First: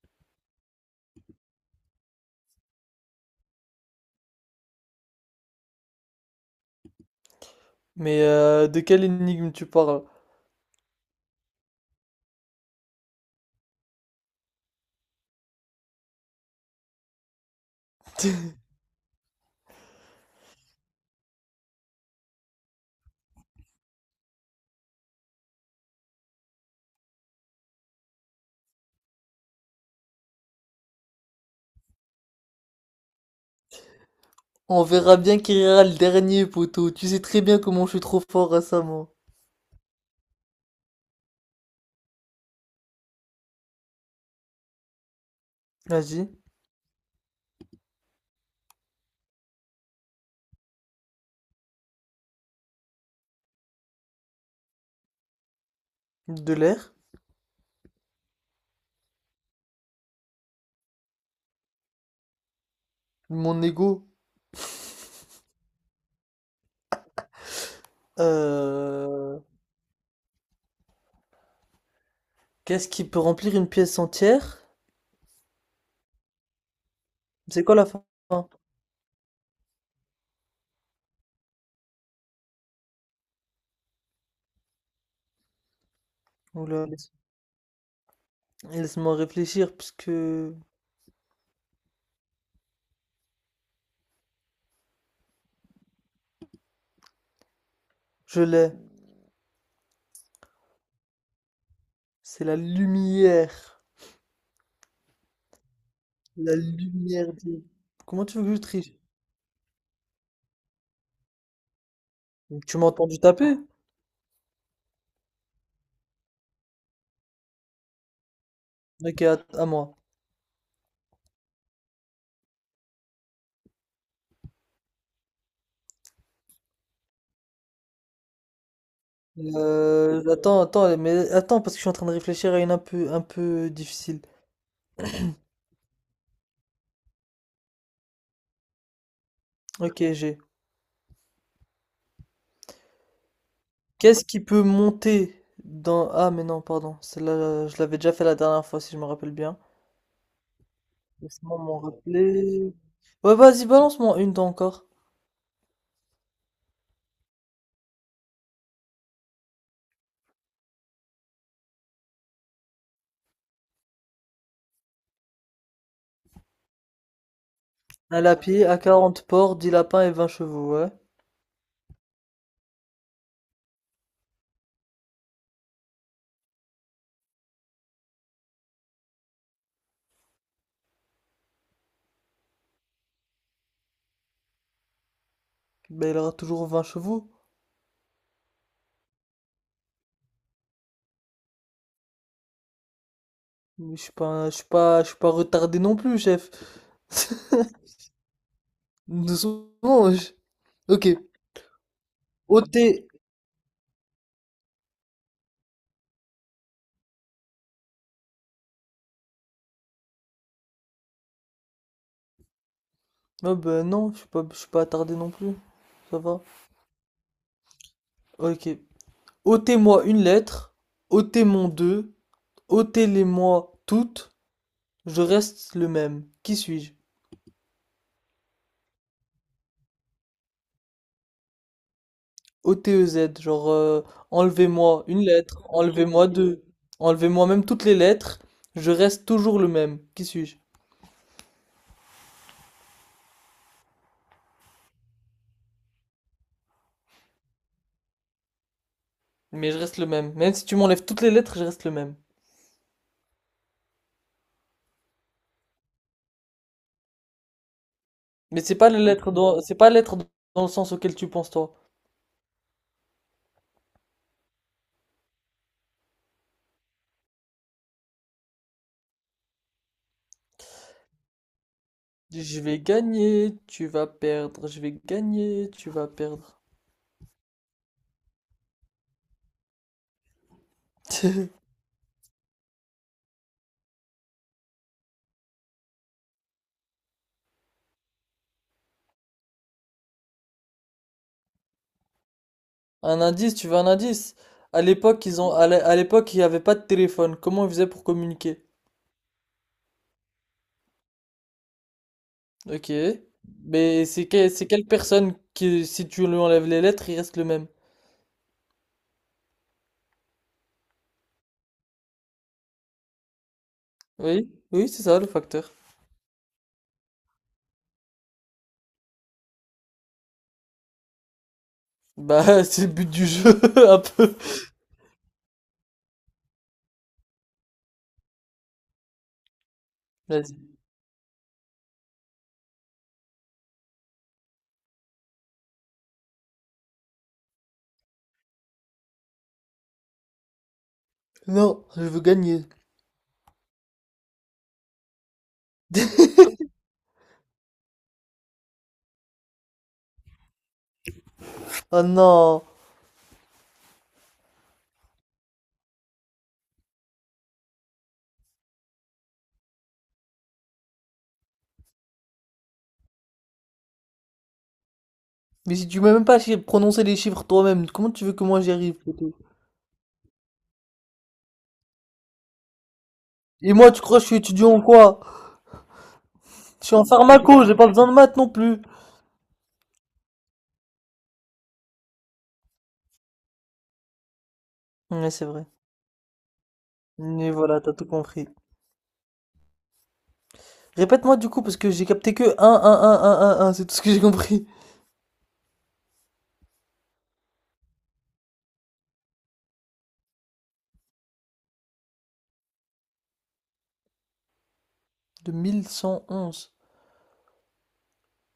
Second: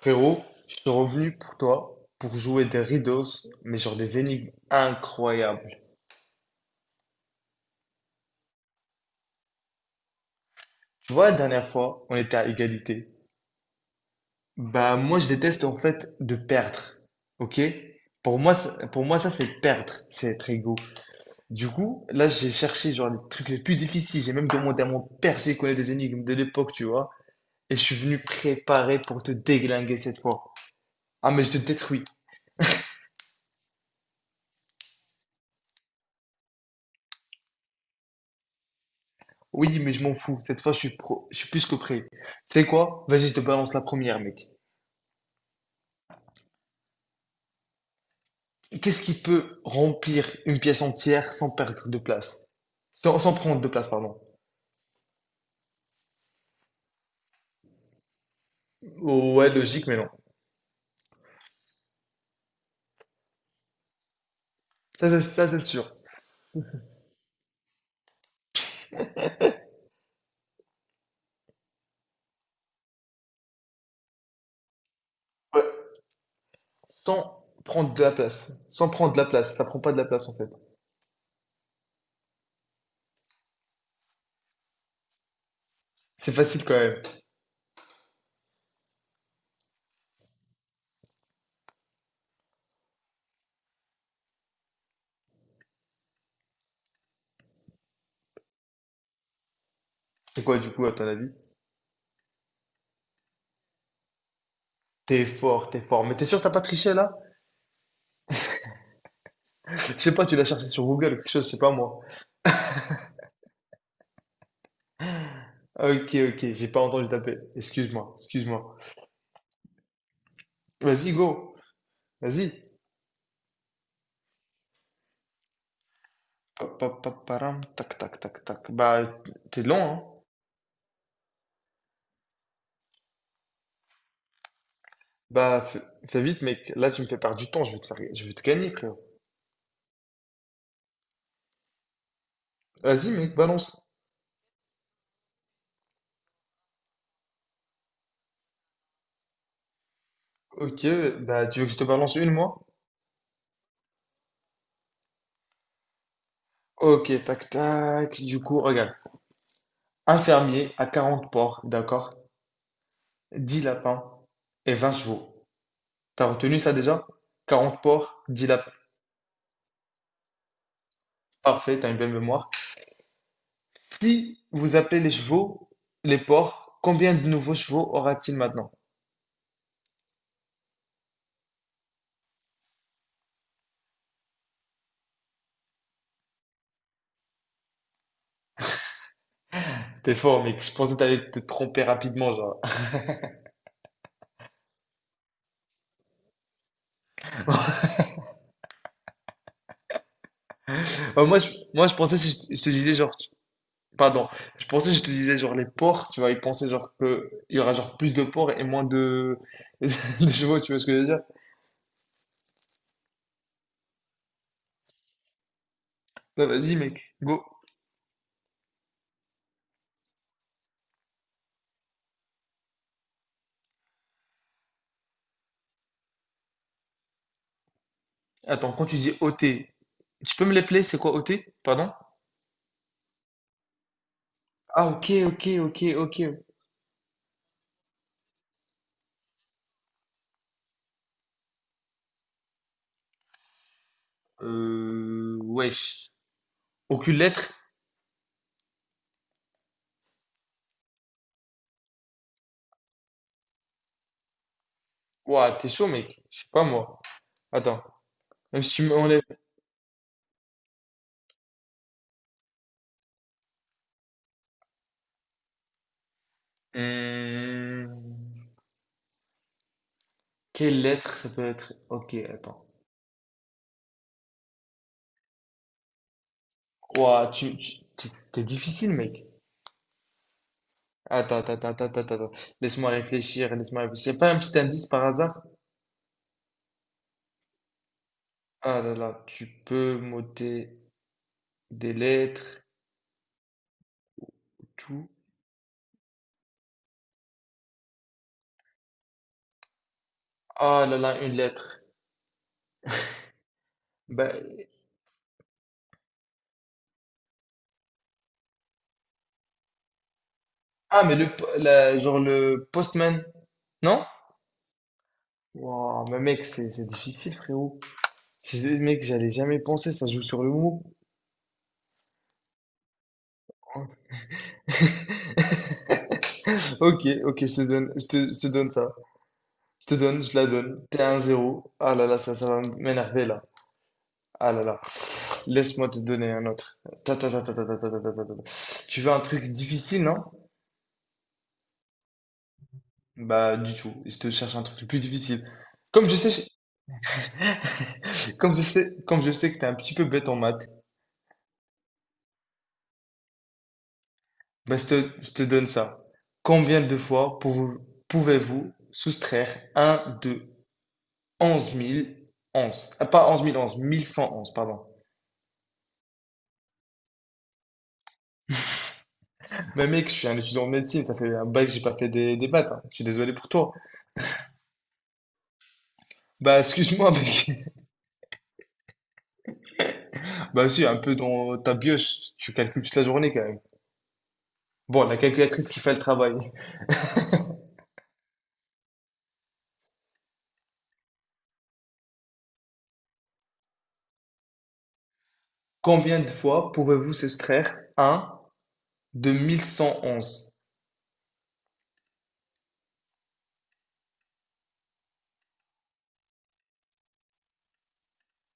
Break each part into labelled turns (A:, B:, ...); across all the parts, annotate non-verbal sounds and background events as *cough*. A: Frérot, je suis revenu pour toi pour jouer des riddles, mais genre des énigmes incroyables.
B: Mais de quelle énigme tu parles?
A: Tu vois, la dernière fois, on était à égalité. Bah, moi, je déteste en fait de perdre. Ok? Pour moi,
B: *laughs*
A: pour moi, ça, c'est perdre, c'est être égo. Du coup, là, j'ai cherché genre les trucs les plus difficiles. J'ai même demandé à mon père s'il connaît des énigmes de l'époque, tu vois. Et je suis venu préparé pour te déglinguer cette fois. Ah, mais je te détruis.
B: On verra bien qui rira le dernier, poteau. Tu sais très bien comment je suis trop fort récemment.
A: Oui, mais je m'en fous. Cette fois, je suis pro, je suis plus que prêt. Tu sais quoi? Vas-y, je te balance la première, mec.
B: Vas-y.
A: Qu'est-ce qui peut remplir une pièce entière sans perdre de place? Sans prendre de place, pardon.
B: De l'air.
A: Ouais, logique, mais non.
B: Mon ego.
A: Ça, c'est sûr.
B: Euh... Qu'est-ce qui peut remplir une pièce entière?
A: Ouais. Sans
B: C'est quoi la
A: prendre de
B: fin?
A: la place. Sans prendre de la place. Ça prend pas de la place, en fait. C'est facile quand
B: Oula,
A: même.
B: laisse-moi réfléchir puisque je l'ai.
A: C'est quoi, du coup, à ton avis?
B: C'est la lumière.
A: T'es fort, t'es fort. Mais t'es sûr que t'as
B: La
A: pas triché, là?
B: lumière des... Comment tu veux que je triche?
A: *laughs* Je sais pas, tu l'as cherché sur Google ou quelque chose, je sais pas moi.
B: Tu m'as entendu taper?
A: Ok, ok, j'ai pas entendu taper. Excuse-moi, excuse-moi.
B: Ok, à moi.
A: Vas-y, go. Vas-y. Param, tac, tac, tac, tac. Bah, t'es long, hein?
B: Attends, attends, mais attends, parce que je suis en train de réfléchir à une un peu difficile.
A: Bah, fais, fais vite, mec. Là, tu me fais perdre du temps. Je vais te gagner, frérot.
B: Ok, j'ai.
A: Vas-y, mec, balance.
B: Qu'est-ce qui peut monter dans... Ah, mais non, pardon. Celle-là, je l'avais déjà fait la dernière fois, si je me rappelle bien.
A: Ok, bah,
B: Laisse-moi
A: tu veux que
B: m'en
A: je te balance une, moi?
B: rappeler. Ouais, vas-y, balance-moi une dent encore.
A: Ok, tac, tac. Du coup, regarde. Un fermier à 40 porcs, d'accord? 10 lapins et 20 chevaux. T'as retenu ça déjà? quarante
B: Un
A: porcs, 10
B: lapier
A: lapins.
B: à 40 porcs, 10 lapins et 20 chevaux, ouais.
A: Parfait, t'as une belle mémoire. Si vous appelez les chevaux, les porcs, combien de nouveaux chevaux aura-t-il maintenant?
B: Ben, il aura toujours 20 chevaux.
A: T'es fort, mec. Je pensais que t'allais te tromper rapidement, genre.
B: Mais je suis pas retardé non plus, chef.
A: *laughs*
B: *laughs* Nous sommes... Ok.
A: Moi, je, moi, je pensais si je te
B: ôter...
A: disais, genre, pardon, je pensais je te disais genre les porcs, tu vois, ils pensaient genre que il y aura genre plus de porcs et moins de, *laughs* de chevaux, tu vois ce que je veux dire?
B: Oh ben non, je suis pas attardé non plus. Ça va?
A: Bah vas-y mec, go.
B: Ok. Ôtez-moi une lettre, ôtez moi deux, ôtez-les-moi toutes, je reste le même. Qui suis-je?
A: Attends, quand tu dis OT, tu peux me l'appeler, c'est quoi OT? Pardon?
B: O-T-E-Z,
A: Ah
B: enlevez-moi
A: ok,
B: une
A: ok,
B: lettre,
A: ok, ok.
B: enlevez-moi deux, enlevez-moi même toutes les lettres, je reste toujours le même. Qui suis-je?
A: Wesh. Aucune lettre?
B: Mais je reste le même. Même si tu m'enlèves toutes les lettres, je reste le même.
A: Ouah, t'es chaud mec, je sais pas moi. Attends,
B: Mais
A: même si
B: c'est
A: tu
B: pas les
A: m'enlèves...
B: lettres dans, c'est pas lettres dans le sens auquel tu penses toi.
A: Hmm, quelle lettre ça peut être? Ok,
B: Je
A: attends.
B: vais gagner, tu vas perdre, je vais gagner, tu vas perdre.
A: Ouah, t'es t'es difficile mec. Attends, attends,
B: *laughs*
A: attends, attends, attends, attends. Laisse-moi réfléchir, laisse-moi réfléchir. Y a pas un petit indice par hasard? Ah là là, tu peux m'ôter des lettres,
B: Un indice, tu veux un indice? À
A: tout.
B: l'époque, à l'époque, il n'y avait pas de téléphone. Comment ils faisaient pour communiquer?
A: Ah là là, une lettre.
B: Ok. C'est
A: Ben,
B: quelle personne qui, si tu lui enlèves les lettres, il reste le même?
A: ah, mais genre le postman, non?
B: Oui, oui, c'est ça le facteur.
A: Wow, mais mec, c'est difficile, frérot. Mec, j'allais jamais penser, ça joue sur le mot.
B: Bah, *laughs* c'est le but du jeu, *laughs* un peu.
A: *laughs* Ok, ok, je te donne ça. Je te donne, je la
B: Vas-y.
A: donne. T'es à 1-0. Ah là là, ça va m'énerver là. Ah là là. Laisse-moi te donner un autre. Ta, ta, ta, ta, ta, ta, ta, ta, ta, ta, ta. Tu veux un truc difficile, non?
B: Non, je veux gagner.
A: Bah, du tout. Je te cherche un truc le plus difficile. Comme je sais,
B: *laughs*
A: comme je sais que t'es un petit peu bête en maths,
B: Oh non.
A: bah, je te donne ça. Combien de fois pouvez- pouvez-vous soustraire un de 11 000 11? Ah, pas 11 000 11, 1111, pardon.
B: Mais si tu m'as même pas prononcé les chiffres toi-même, comment tu veux que moi j'y arrive, poteau.
A: Bah, mec, je suis un étudiant en médecine, ça fait un bail que j'ai pas fait des maths, hein. Je suis désolé pour toi.
B: Et moi, tu crois que je suis étudiant en quoi?
A: Bah,
B: Je suis en
A: excuse-moi, mec.
B: pharmaco, j'ai pas
A: *laughs*
B: besoin de maths non plus.
A: Bah, si, un peu dans ta bioche, tu calcules toute la journée quand même. Bon, la
B: Ouais, c'est vrai.
A: calculatrice qui fait le travail.
B: Mais voilà, t'as tout compris. Répète-moi du coup, parce que j'ai capté que un 1, c'est tout ce que j'ai compris.
A: Combien de fois pouvez-vous soustraire 1 de 1111?
B: De 1111.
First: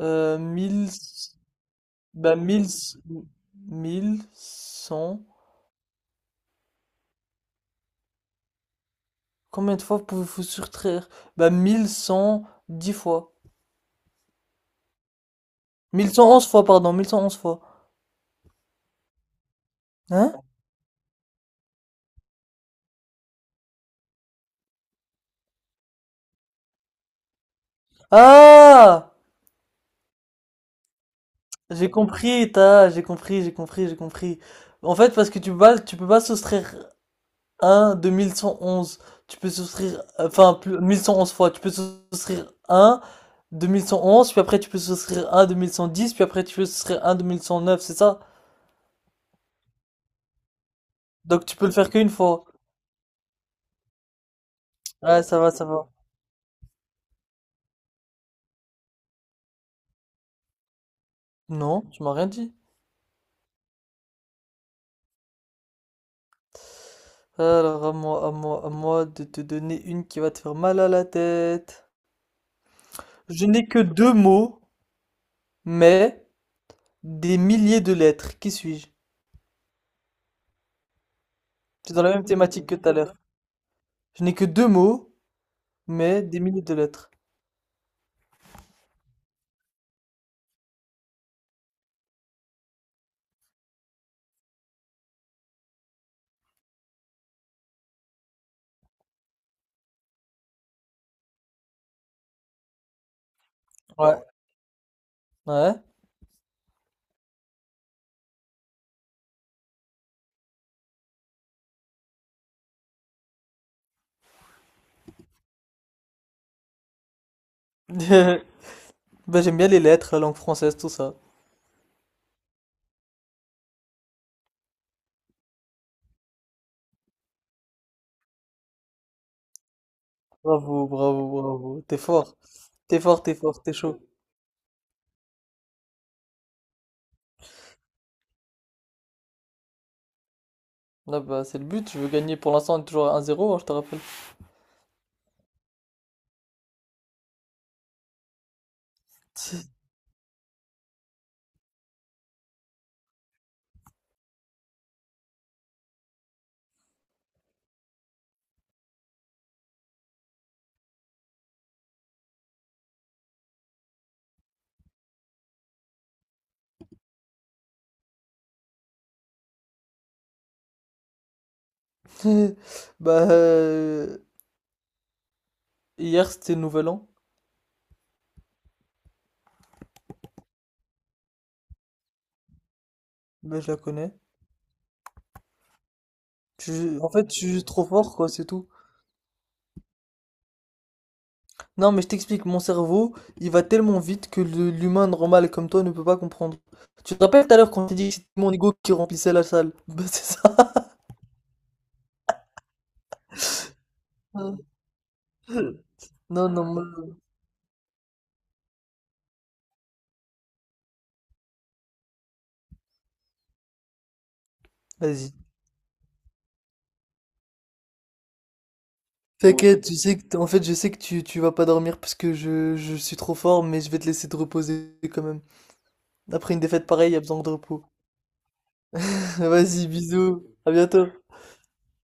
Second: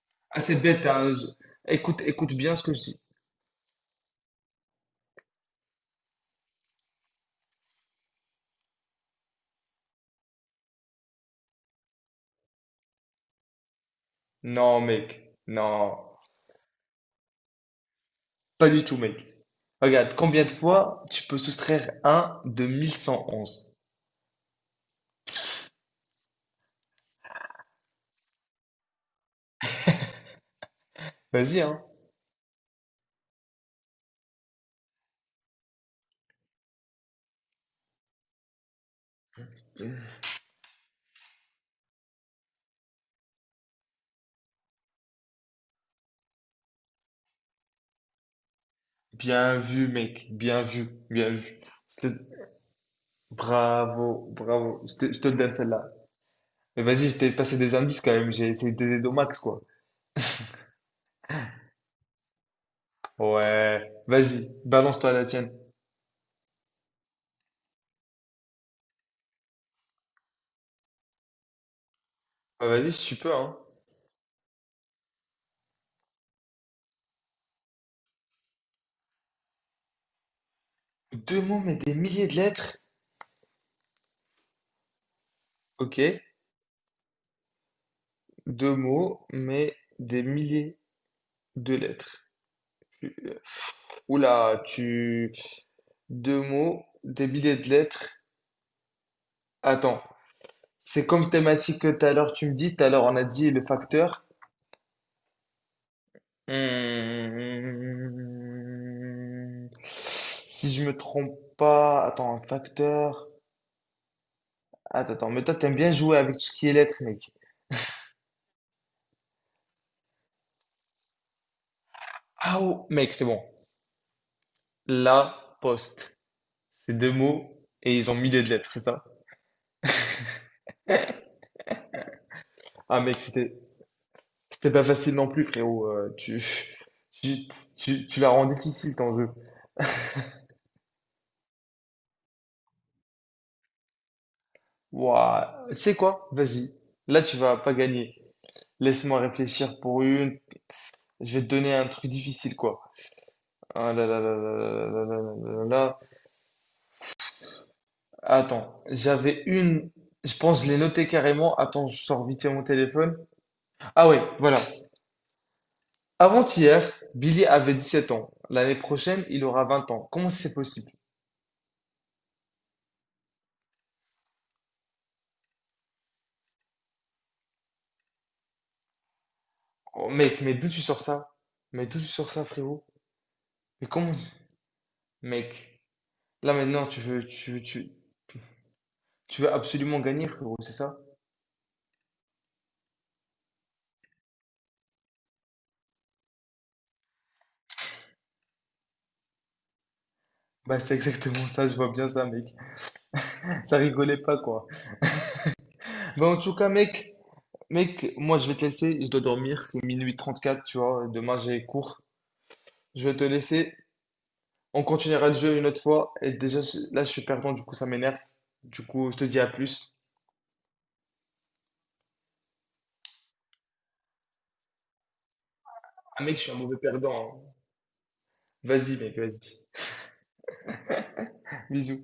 A: Ah, c'est bête,
B: Mille.
A: hein. Écoute, écoute
B: Bah,
A: bien ce que je dis.
B: mille cent. Combien de fois pouvez-vous soustraire? Bah, mille cent dix fois.
A: Non, mec.
B: Mille
A: Non.
B: cent onze fois, pardon, 1111 fois.
A: Pas du tout, mec. Regarde,
B: Hein?
A: combien de fois tu peux soustraire 1 de 1111?
B: Ah!
A: Vas-y, hein.
B: J'ai compris, j'ai compris. En fait, parce que tu peux pas soustraire 1 de mille cent onze. Tu peux souscrire, enfin, plus, 1111 fois. Tu peux souscrire 1 de mille cent onze, puis après tu peux souscrire 1 de mille cent dix, puis après tu peux souscrire 1 de mille cent neuf, c'est ça?
A: Bien vu, mec. Bien vu. Bien
B: Donc tu
A: vu.
B: peux le faire
A: Je
B: qu'une
A: te-
B: fois.
A: Bravo, bravo. Je
B: Ouais,
A: te le
B: ça va,
A: donne
B: ça
A: celle-là.
B: va.
A: Mais vas-y, je t'ai passé des indices quand même. J'ai essayé de t'aider au max, quoi.
B: Non, tu m'as rien dit.
A: Ouais. Vas-y, balance-toi la tienne.
B: Alors à moi de te donner une qui va te faire mal à la tête.
A: Bah, vas-y, si tu peux,
B: Je
A: hein.
B: n'ai que deux mots, mais des milliers de lettres. Qui suis-je?
A: Deux mots, mais
B: C'est
A: des
B: dans la même
A: milliers de
B: thématique que
A: lettres.
B: tout à l'heure. Je n'ai que deux mots,
A: Ok.
B: mais des milliers de lettres.
A: Deux mots, mais des milliers de lettres. Tu- euh, tu... Deux mots, des milliers de lettres. Attends. C'est comme thématique que tout à l'heure tu me dis. Tout à l'heure, on a dit le
B: Ouais.
A: facteur.
B: Ouais.
A: Hmm. Si je me trompe pas... Attends, un facteur... Attends, attends. Mais toi, t'aimes bien jouer avec tout ce qui est lettres, mec.
B: *laughs* Bah, j'aime bien les lettres, la langue française, tout ça.
A: Ah, oh, mec, c'est bon. La poste. C'est deux mots et ils ont mis les lettres, c'est ça?
B: Bravo, bravo, bravo. T'es fort. T'es
A: Ah mec,
B: fort, t'es fort, t'es chaud.
A: c'était pas facile non plus, frérot. *laughs* Tu, tu la rends difficile ton jeu.
B: Là, bah, c'est le but. Je veux gagner. Pour l'instant, on est toujours à un zéro, hein, je te rappelle.
A: Ouah, tu sais quoi? Vas-y. Là, tu vas pas gagner. Laisse-moi réfléchir
B: *laughs*
A: pour une. Je vais te donner un truc difficile, quoi. Ah là là là là là là là là là là là. Attends, j'avais une. Je pense que je l'ai notée carrément. Attends, je sors vite fait mon téléphone. Ah ouais, voilà. Avant-hier, Billy avait 17 ans. L'année prochaine, il aura 20 ans. Comment c'est possible?
B: Bah, hier, c'était le Nouvel An.
A: Oh, mec, mais d'où tu sors ça? Mais d'où tu sors ça, frérot?
B: Bah, je la
A: Mais
B: connais.
A: comment? Mec, là maintenant,
B: En fait, je suis juste trop fort, quoi, c'est tout.
A: tu veux absolument gagner, frérot, c'est ça?
B: Non, mais je t'explique. Mon cerveau, il va tellement vite que l'humain normal comme toi ne peut pas comprendre. Tu te rappelles tout à l'heure quand t'as dit que c'était mon ego qui remplissait la salle? *laughs* Bah, c'est ça.
A: Bah, c'est exactement ça, je vois bien ça, mec. Ça rigolait pas, quoi.
B: *laughs*
A: Bah, en
B: Non,
A: tout
B: non,
A: cas,
B: moi-
A: mec, moi, je vais te laisser, je dois dormir, c'est 0:34, tu vois, demain, j'ai cours. Je vais te laisser, on continuera
B: Vas-y.
A: le jeu une autre fois, et déjà, là, je suis perdant, du coup, ça m'énerve. Du coup, je te dis à
B: T'inquiète,
A: plus.
B: tu sais que en fait je sais que tu vas pas dormir parce que je suis trop fort, mais je vais te laisser te reposer quand même.
A: Ah, mec, je suis
B: Après
A: un
B: une
A: mauvais
B: défaite pareille, il y a
A: perdant,
B: besoin de
A: hein.
B: repos.
A: Vas-y, mec,
B: *laughs*
A: vas-y.
B: Vas-y, bisous, à bientôt.
A: Bisous.